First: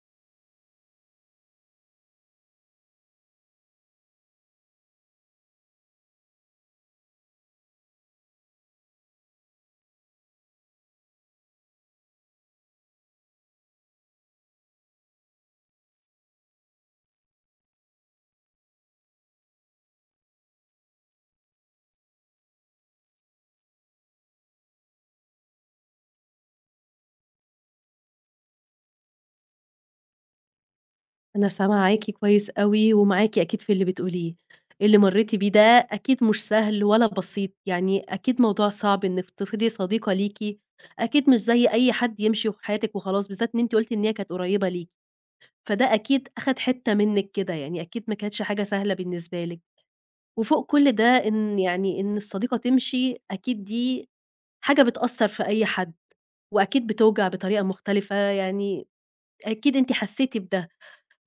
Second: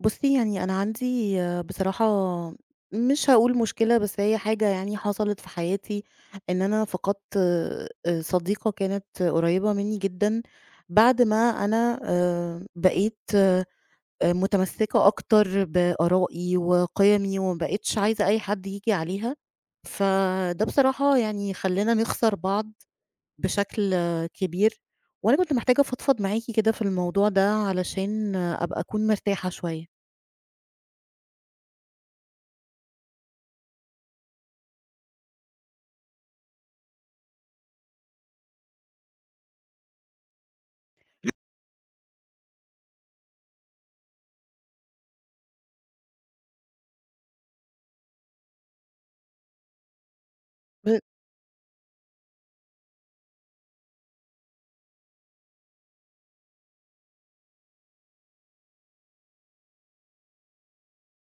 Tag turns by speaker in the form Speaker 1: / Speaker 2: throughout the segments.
Speaker 1: بُصّي، يعني أنا عندي بصراحة مش هاقول مشكلة، بس هي حاجة يعني حصلت في حياتي، إن أنا فقدت صديقة كانت قريّبة منّي جدًا، بعد ما أنا بقيت متمسّكة أكتر بآرائي وقِيَمي وما بقيتش عايزة أي حد ييجي عليها، فده بصراحة يعني خلّانا نخسر بعض بشكل كبير، وأنا كنت محتاجة أفضفض معاكِ كده في الموضوع ده علشان أبقى أكون مرتاحة شوية.
Speaker 2: أنا سامعاكِ كويس أوي، ومعاكِ أكيد في اللي بتقوليه. اللي مرّيتِ بيه ده أكيد مش سهل ولا بسيط، يعني أكيد موضوع صعب إنِّك تفقدي صديقة ليكِ، أكيد مش زي أي حد يمشي في حياتِك وخلاص، بالذات إن أنتِ قُلتِ إن هي كانت قريّبة ليكِ، فده أكيد أخَد حتّة منِّك كده، يعني أكيد ما كانتش حاجة سهلة بالنسبة لِك. وفوق كل ده إن يعني إن الصديقة تمشي، أكيد دي حاجة بتأثّر في أي حد، وأكيد بتوجع بطريقة مختلفة، يعني أكيد أنتِ حسّيتِ بده.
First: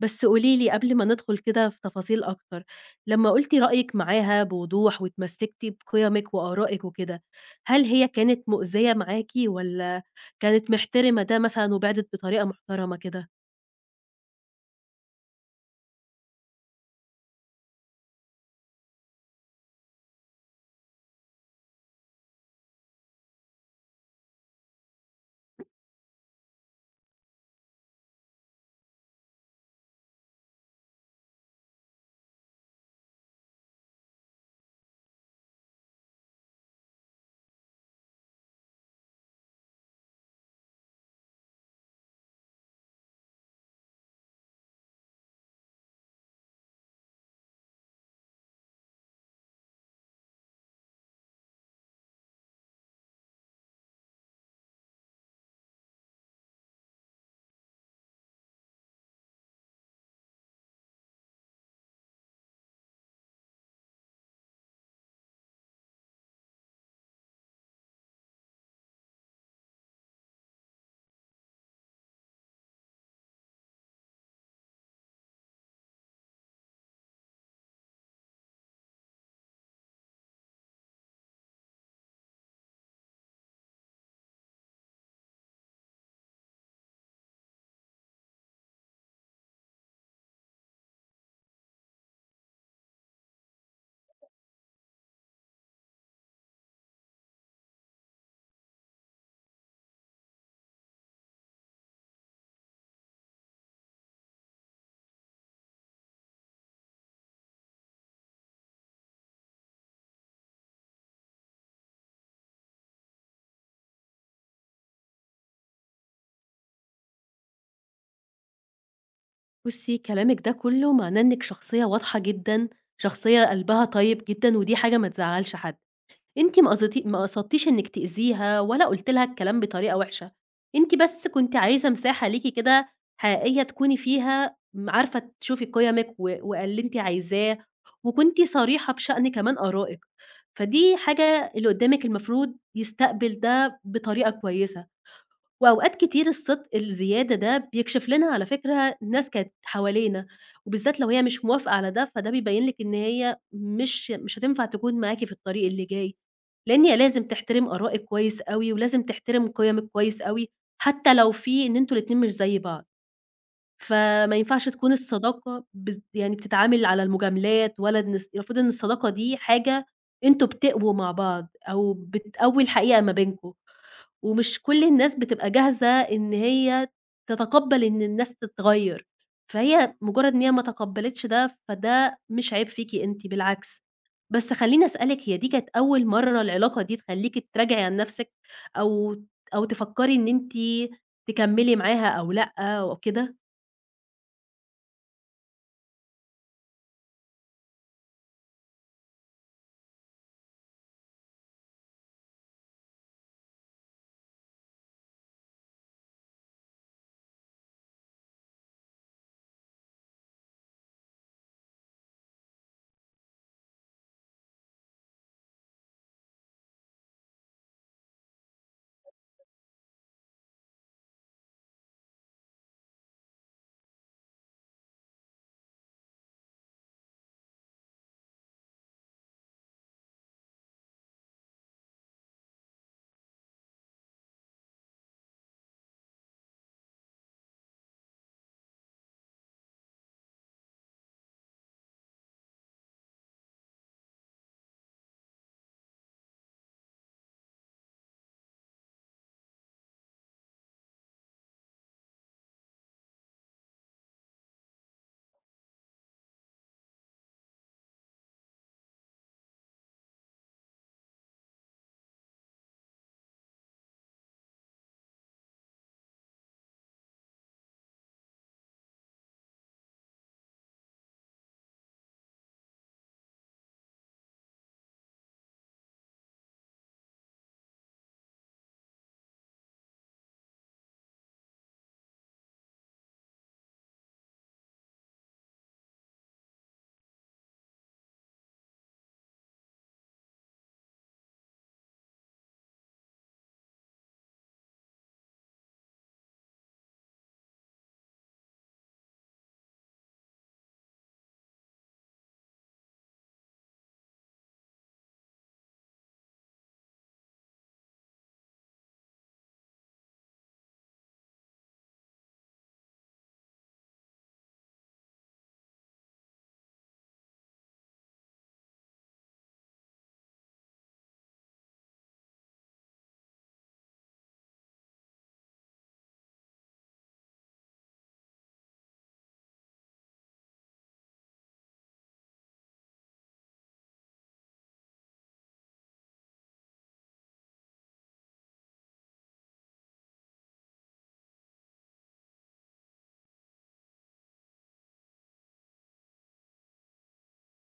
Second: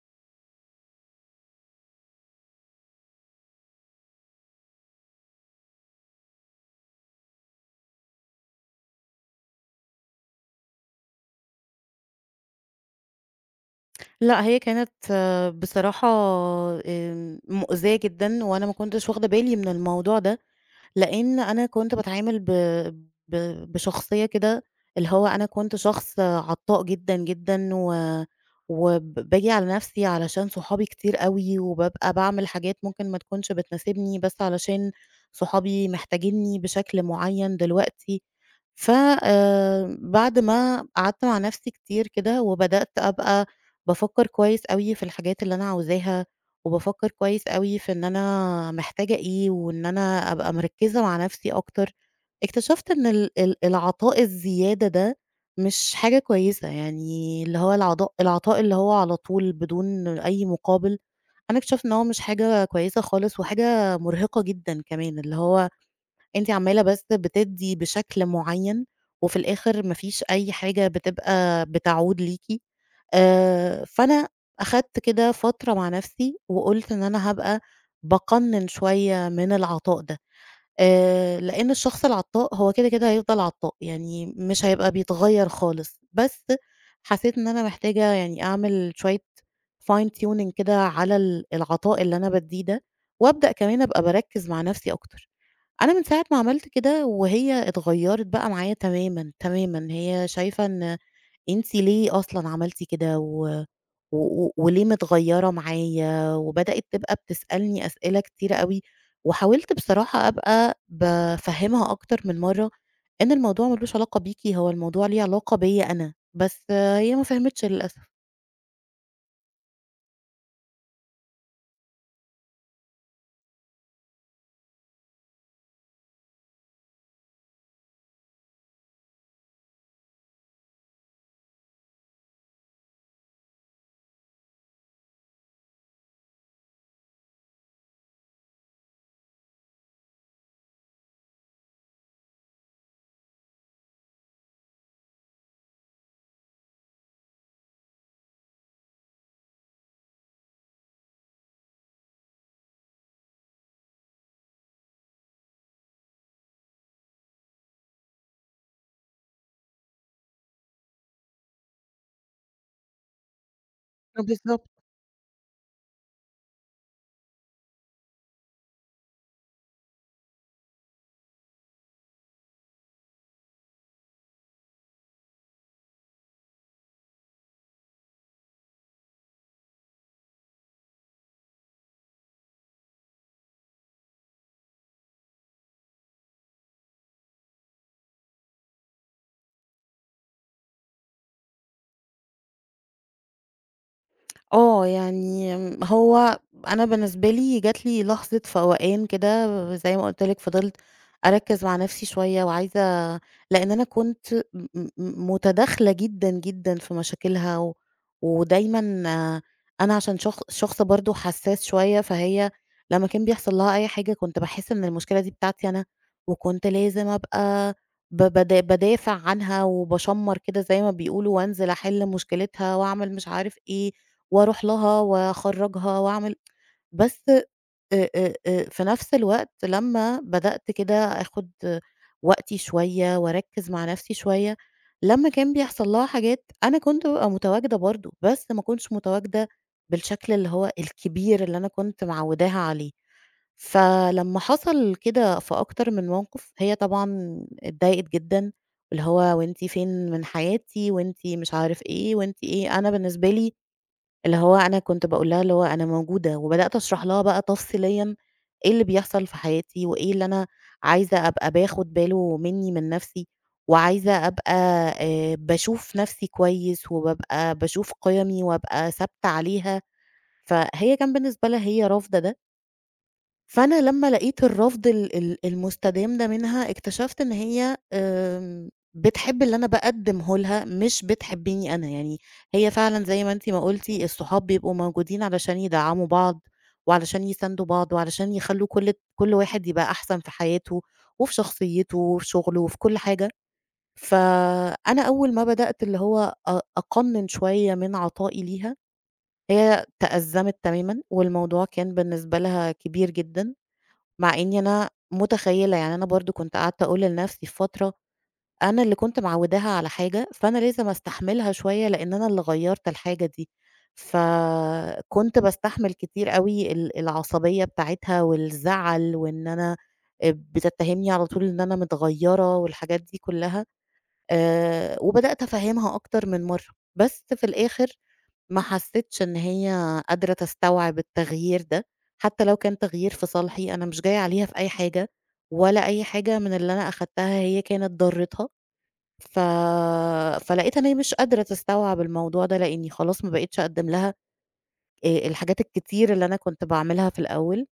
Speaker 2: بس قولي لي قبل ما ندخل كده في تفاصيل أكتر، لمّا قُلتِ رأيِك معاها بوضوح واتمسكتِ بقيمِك وآرائِك وكده، هل هي كانت مؤذية معاكِ والّا كانت محترمة ده مثلًا وبعدِت بطريقة محترمة كده؟
Speaker 1: لأ، هي كانت بصراحة مؤذية جدًا، وأنا ما كنتش واخدة بالي من الموضوع ده، لإن أنا كنت باتعامل ب ب بشخصية كده، اللي هو أنا كنت شخص عطّاء جدًا، جدًا، و وب باجي على نفسي علشان صحابي كتير أوي، وبابقى باعمل حاجات ممكن ما تكونش بتناسبني، بس علشان صحابي محتاجينّي بشكل معيّن دلوقتي. ف بعد ما قعدت مع نفسي كتير كده، وبدأت أبقى بافكّر كويس أوي في الحاجات اللي أنا عاوزاها، وبافكّر كويس أوي في إن أنا محتاجة إيه، وإن أنا أبقى مركّزة مع نفسي أكتر. اكتشفت إن ال ال العطاء الزيادة ده مش حاجة كويسة، يعني اللي هو العطاء اللي هو على طول بدون أي مقابل، أنا اكتشفت إن هو مش حاجة كويسة خالص، وحاجة مرهقة جدًا كمان، اللي هو أنتِ عمّالة بس بتدّي بشكل معيّن، وفي الآخر ما فيش أي حاجة بتبقى بتعود ليكِ، فأنا أخدت كده فترة مع نفسي، وقُلت إن أنا هابقى باقنّن شوية من العطاء ده، لإن الشخص العطاء هو كده، كده هيفضل عطاء، يعني مش هيبقى بيتغيّر خالص، بس حسيت إن أنا محتاجة يعني أعمل شوية fine tuning كده على العطاء اللي أنا بادّيه ده، وأبدأ كمان أبقى باركّز مع نفسي أكتر. أنا من ساعة ما عملت كده وهي اتغيّرت بقى معايا تمامًا، تمامًا، هي شايفة إن أنتِ ليه أصلًا عملتِ كده و وليه متغيّرة معايا، وبدأت تبقى بتسألني أسئلة كتيرة أوي، وحاولت بصراحة أبقى بافهّمها أكتر من مرّة إن الموضوع ما لوش علاقة بيكِ، هو الموضوع ليه علاقة بيّا أنا، بس هي ما فهمتش للأسف.
Speaker 2: بُصّي، كلامِك ده كُلّه معناه إنِّك شخصية واضحة جدًا، شخصية قلبها طيب جدًا ودي حاجة ما تزعّلش حد. أنتِ ما قصدتيش إنِّك تأذيها ولا قُلتِ لها الكلام بطريقة وِحشة، أنتِ بس كنتِ عايزة مساحة ليكِ كده حقيقية تكوني فيها م عارفة تشوفي قِيَمِك و واللي أنتِ عايزاه، وكنتِ صريحة بشأن كمان آرائِك، فدي حاجة اللي قُدّامِك المفروض يستقبل ده بطريقة كويسة. وأوقات كتير الصدق الزيادة ده بيكشف لنا على فكرة ناس كانت حوالينا، وبالذات لو هي مش موافقة على ده، فده بيبين لِك إن هي مش هتنفع تكون معاكِ في الطريق اللي جاي، لإن هي لازم تحترم آرائِك كويس أوي، ولازم تحترم قيمِك كويس أوي، حتى لو في إن أنتم الاتنين مش زي بعض. فما ينفعش تكون الصداقة بز يعني بتتعامل على المجاملات ولا إن الص المفروض إن الصداقة دي حاجة أنتم بتقووا مع بعض أو بتقوي الحقيقة ما بينكم، ومش كل الناس بتبقى جاهزة إن هي تتقبّل إن الناس تتغيّر، فهي مجرّد إن هي ما تقبّلتش ده، فده مش عيب فيكِ أنتِ بالعكس. بس خلّيني أسألِك هي دي كانت أول مرّة العلاقة دي تخلّيكِ تراجعي عن نَفْسِك أو أو تفكّري إن أنتِ تكمّلي معاها أو لأ أو كده؟
Speaker 1: يعني هو أنا بالنسبة لي جات لي لحظة فوقان كده زي ما قُلت لِك فضلت أركّز مع نَفْسي شوية وعايزة لإن أنا كنت م م م متداخلة جدًا، جدًا في مشاكلها ودايمًا أنا عشان شخص برضه حسّاس شوية، فهي لمّا كان بيحصل لها أي حاجة كنت باحس إن المشكلة دي بتاعتي أنا، وكنت لازم أبقى ب بادا بادافع عنها وباشمّر كده زي ما بيقولوا وأنزل أحِل مشكلتها وأعمل مش عارف إيه. وأروح لها وأخرّجها وأعمل بس في نفس الوقت لمّا بدأت كده آخُد وقتي شوية وأركّز مع نفسي شوية، لمّا كان بيحصل لها حاجات أنا كنت بابقى متواجدة برضه، بس ما كنتش متواجدة بالشكل اللي هو الكبير اللي أنا كنت معوّداها عليه. فلمّا حصل كده في أكتر من موقِف، هي طبعًا اتضايقت جدًا، اللي هو "وأنتِ فين من حياتي وأنتِ مش عارف إيه وأنتِ إيه." أنا بالنسبة لي اللي هو أنا كنت باقول لها اللي هو أنا موجودة، وبدأت أشرح لها بقى تفصيليًا إيه اللي بيحصل في حياتي، وإيه اللي أنا عايزة أبقى باخد باله منّي من نَفْسي، وعايزة أبقى باشوف نَفْسي كويس، وبابقى باشوف قِيَمي وأبقى ثابتة عليها، فهي كان بالنسبة لها هي رافضة ده. فأنا لمّا لقيت الرفض ال ال المستدام ده منها، اكتشفت إن هي بتحب اللي أنا باقدّمه لها، مش بتحبّني أنا، يعني هي فعلًا زي ما أنتِ ما قُلتِ الصحاب بيبقوا موجودين علشان يدعّموا بعض، وعلشان يساندوا بعض، وعلشان يخلّوا كل واحد يبقى أحسن في حياته، وفي شخصيته، وفي شغله، وفي كل حاجة. فأنا أول ما بدأت اللي هو أقنّن شوية من عطائي ليها، هي تأزّمت تمامًا، والموضوع كان بالنسبة لها كبير جدًا. مع إني أنا متخيّلة، يعني أنا برضه كنت قعدت أقول لنفسي في فترة، أنا اللي كنت معوّداها على حاجة، فأنا لازم أستحملها شوية لإن أنا اللي غيّرت الحاجة دي، فكنت باستحمل كتير أوي العصبية بتاعتها والزعل وإن أنا بتتهمني على طول إن أنا متغيّرة والحاجات دي كلّها، وبدأت أفهّمها أكتر من مرّة، بس في الآخر ما حسيتش إن هي قادرة تستوعب التغيير ده، حتى لو كان تغيير في صالحي، أنا مش جاية عليها في أي حاجة، ولا أي حاجة من اللي أنا أخدتها هي كانت ضرتها، ف فلقيتها إن هي مش قادرة تستوعب الموضوع ده، لإني خلاص ما بقيتش أقدّم لها الحاجات الكتير اللي أنا كنت باعملها في الأول،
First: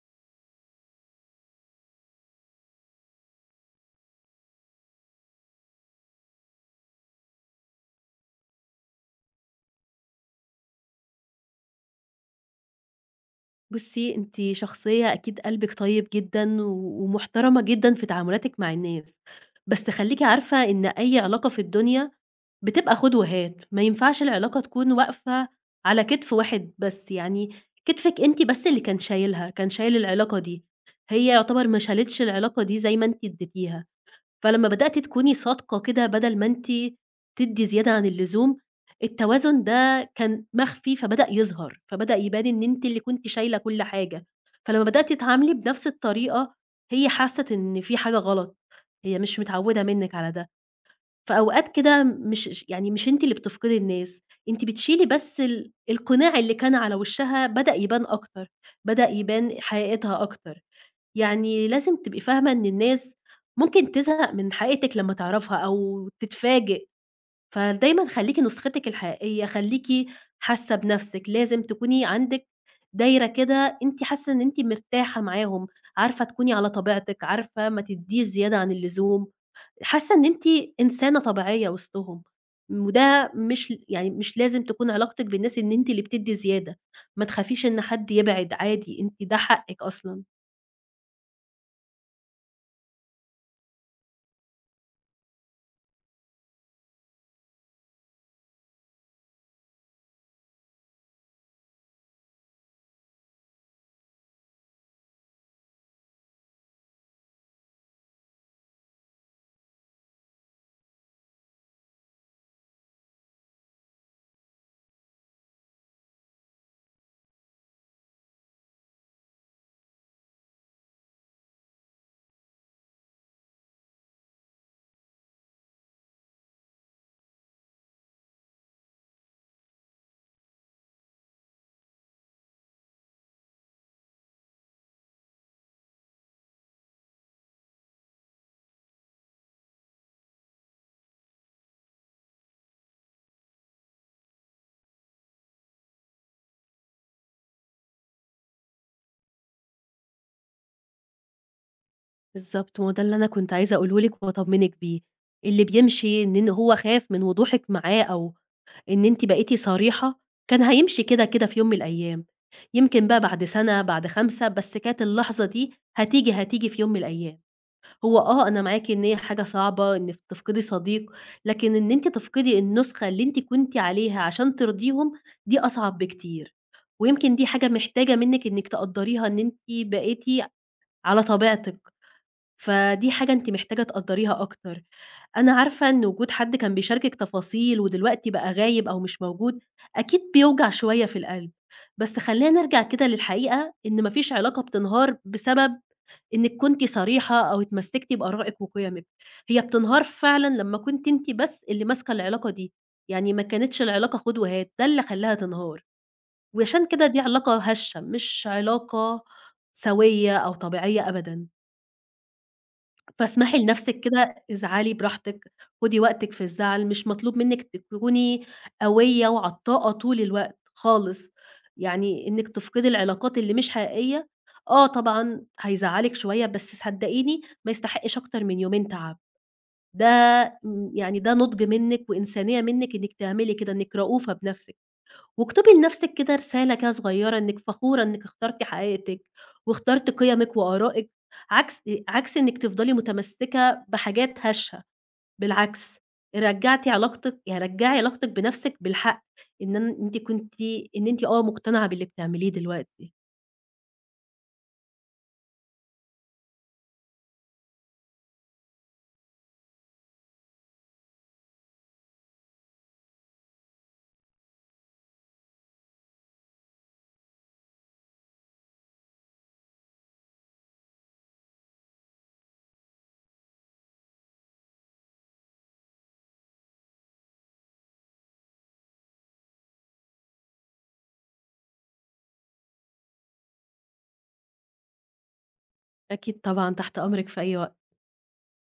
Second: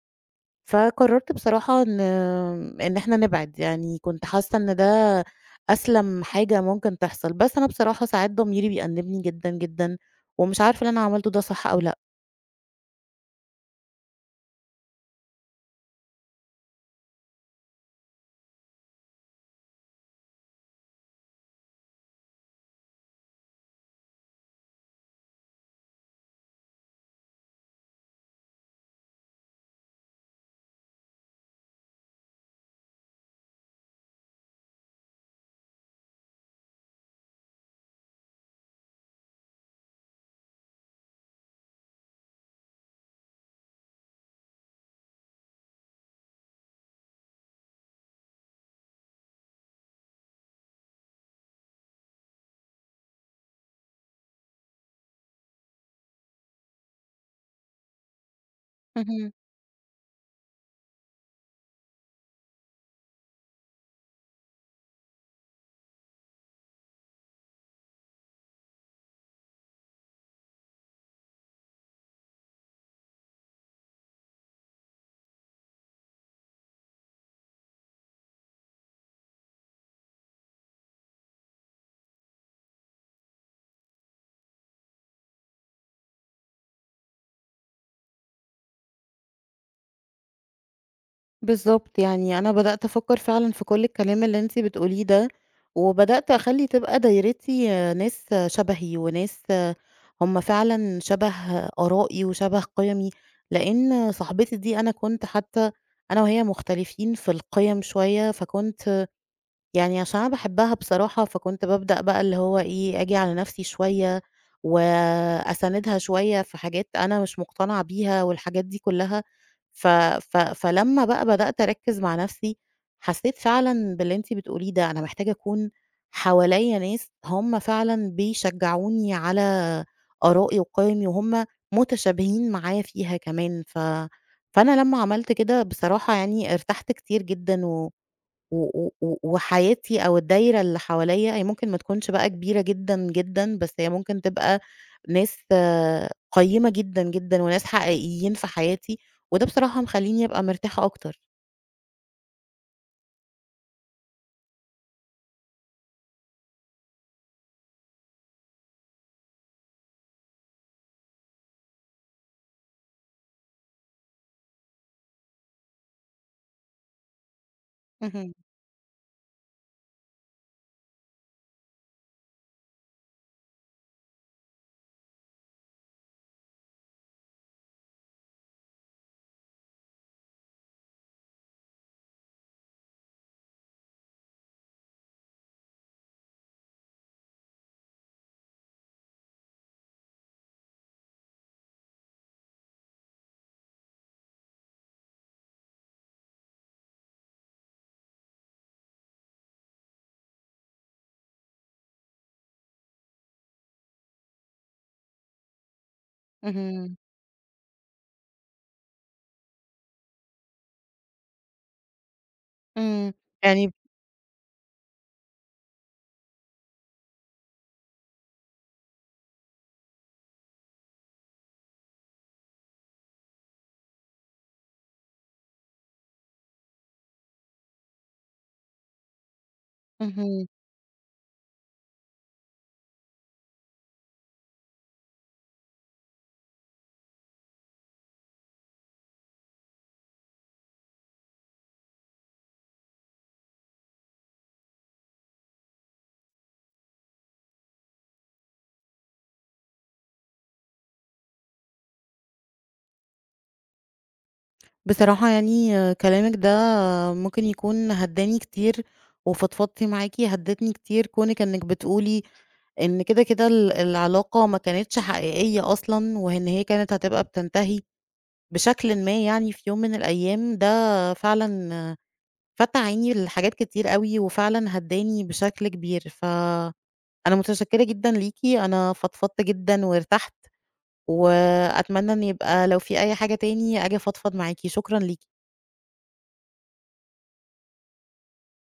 Speaker 1: فقررت بصراحة إن إحنا نبعد، يعني كنت حاسة إن ده أسلم حاجة ممكن تحصل، بس أنا بصراحة ساعات ضميري بيأنبني جدًا، جدًا، ومش عارفة اللي أنا عملته ده صح أو لأ.
Speaker 2: بُصّي، أنتِ شخصية أكيد قلبِك طيب جدًا و ومحترمة جدًا في تعاملاتِك مع الناس، بس خلّيكِ عارفة إن أي علاقة في الدنيا بتبقى خُد وهات، ما ينفعش العلاقة تكون واقفة على كتف واحد بس، يعني كتفِك أنتِ بس اللي كان شايلها، كان شايل العلاقة دي، هي يعتبر ما شالتش العلاقة دي زي ما أنتِ ادّيتيها. فلمّا بدأتِ تكوني صادقة كده بدل ما أنتِ تدّي زيادة عن اللزوم، التوازن ده كان مخفي فبدأ يظهر، فبدأ يبان إن أنتِ اللي كنتِ شايلة كل حاجة، فلمّا بدأتِ تتعاملي بنفس الطريقة هي حَسِّت إن في حاجة غلط، هي مش متعودة منِّك على ده، فأوقات كده مش ش يعني مش أنتِ اللي بتفقدي الناس، أنتِ بتشيلي بس ال القناع اللي كان على وشّها بدأ يبان أكتر، بدأ
Speaker 1: اهم.
Speaker 2: يبان حقيقتها أكتر. يعني لازم تبقي فاهمة إن الناس ممكن تزهق من حقيقتِك لمّا تعرفها أو تتفاجئ، فدايمًا خلّيكِ نسختِك الحقيقية، خلّيكِ حاسة بنفسِك، لازم تكوني عندِك دايرة كده أنتِ حاسة إن أنتِ مرتاحة معاهم، عارفة تكوني على طبيعتِك، عارفة ما تدّيش زيادة عن اللزوم، حاسة إن أنتِ إنسانة طبيعية وسطهم، وده مش ل يعني مش لازم تكون علاقتِك بالناس إن أنتِ اللي بتدّي زيادة، ما تخافيش إن حد يبعد عادي، أنتِ ده حقِك أصلًا.
Speaker 1: بالضبط، يعني أنا بدأت أفكّر فعلًا في كل الكلام اللي أنتِ بتقوليه ده، وبدأت أخلّي تبقى دايرتي ناس شبهي وناس هم فعلًا شبه آرائي وشبه قِيَمي، لإن صاحبتي دي أنا كنت حتى أنا وهي مختلفين في القِيَم شوية، فكنت يعني عشان أنا باحبها بصراحة، فكنت بابدأ بقى اللي هو إيه، آجي على نَفْسي شوية وأساندها شوية في حاجات أنا مش مقتنعة بيها والحاجات دي كُلّها، ف ف فلمّا بقى بدأت أركّز مع نَفْسي، حسّيت فعلًا باللي أنتِ بتقوليه ده، أنا محتاجة أكون حواليّا ناس هم فعلًا بيشجّعوني على آرائي وقِيَمي وهم متشابهين معايا فيها كمان، فأنا لمّا عملت كده بصراحة يعني ارتحت كتير جدًا و و و و وحياتي أو الدايرة اللي حواليّا هي ممكن ما تكونش بقى كبيرة جدًا، جدًا، بس هي ممكن تبقى ناس قيّمة جدًا، جدًا، وناس حقيقيين في حياتي، وده بصراحة مخلّيني أبقى مرتاحة أكتر.
Speaker 2: بالضبط، ما هو ده اللي أنا كنت عايزة أقوله لِك وأطمنِك بيه، اللي بيمشي إن هو خاف من وضوحِك معاه أو إن أنتِ بقيتِ صريحة، كان هيمشي كده، كده في يوم من الأيام، يمكن بقى بعد سنة، بعد 5 بس كانت اللحظة دي هتيجي، هتيجي في يوم من الأيام. هو
Speaker 1: اهم،
Speaker 2: أنا معاكِ إن هي حاجة صعبة إنِك تفقدي صديق، لكن إن أنتِ تفقدي النسخة اللي أنتِ كنتِ عليها عشان ترضيهم، دي أصعب بكتير، ويمكن دي حاجة محتاجة منِك إنِك تقدّريها إن أنتِ بقيتِ على طبيعتِك. فدي حاجة أنتِ محتاجة تقدّريها أكتر. أنا عارفة إن وجود حد كان بيشاركِك تفاصيل ودلوقتي بقى غايب أو مش موجود، أكيد بيوجع شوية في القلب. بس خلّينا نرجع كده للحقيقة إن ما فيش علاقة بتنهار بسبب إنِّك كنتِ صريحة أو اتمسكتِ بآرائِك وقِيَمِك. هي بتنهار فعلًا لمّا كنتِ أنتِ بس اللي ماسكة العلاقة دي، يعني ما كانتش العلاقة خُد وهات، ده اللي خلّاها تنهار. وعشان
Speaker 1: اهم،
Speaker 2: كده دي علاقة هشة، مش علاقة سوية أو طبيعية أبدًا.
Speaker 1: إمم،
Speaker 2: فاسمحي
Speaker 1: يعني
Speaker 2: لنفسِك كده ازعلي براحتك، خدي وقتِك في الزعل، مش مطلوب منِّك تكوني قوية وعطّاءة طول الوقت خالص، يعني إنِّك تفقدي العلاقات اللي مش حقيقية، آه طبعًا هيزعّلِك شوية، بس صدقيني ما يستحقش أكتر من يومين تعب، ده
Speaker 1: اهم،
Speaker 2: م يعني ده نُضْج منِّك وإنسانية منِّك إنِّك تعملي كده، إنِّك رؤوفة بنفسِك. واكتبي لنفسِك كده رسالة كده صغيّرة إنِّك فخورة إنِّك اخترتِ حقيقتِك، واخترتِ قِيَمِك وآرائِك، عكس عكس إنِّك تفضلي متمسكة بحاجات هشة، بالعكس رجّعتِ علاقتِك يعني رجّعي علاقتِك بنفسِك بالحق، إن أن أنتِ كنتِ إن أنتِ مقتنعة باللي بتعمليه دلوقتي.
Speaker 1: بصراحة يعني كلامِك ده ممكن يكون هدّاني كتير، وفضفضت معاكِ هدّتني كتير، كونِك إنِك بتقولي إن كده، كده العلاقة ما كانتش حقيقية أصلًا، وإن هي كانت هتبقى بتنتهي. بشكلٍ ما يعني في يوم من الأيام، ده فعلًا فتَّح عيني لحاجات كتير أوي، وفعلًا هدّاني بشكل كبير، فأنا متشكرة جدًا ليكِ، أنا فضفضت جدًا وارتحت، وأتمنى إن يبقى لو في أي حاجة تاني آجي أفضفض معاكِ، شكرًا ليكِ.
Speaker 2: أكيد طبعًا، تحت أمرِك في أي وقت.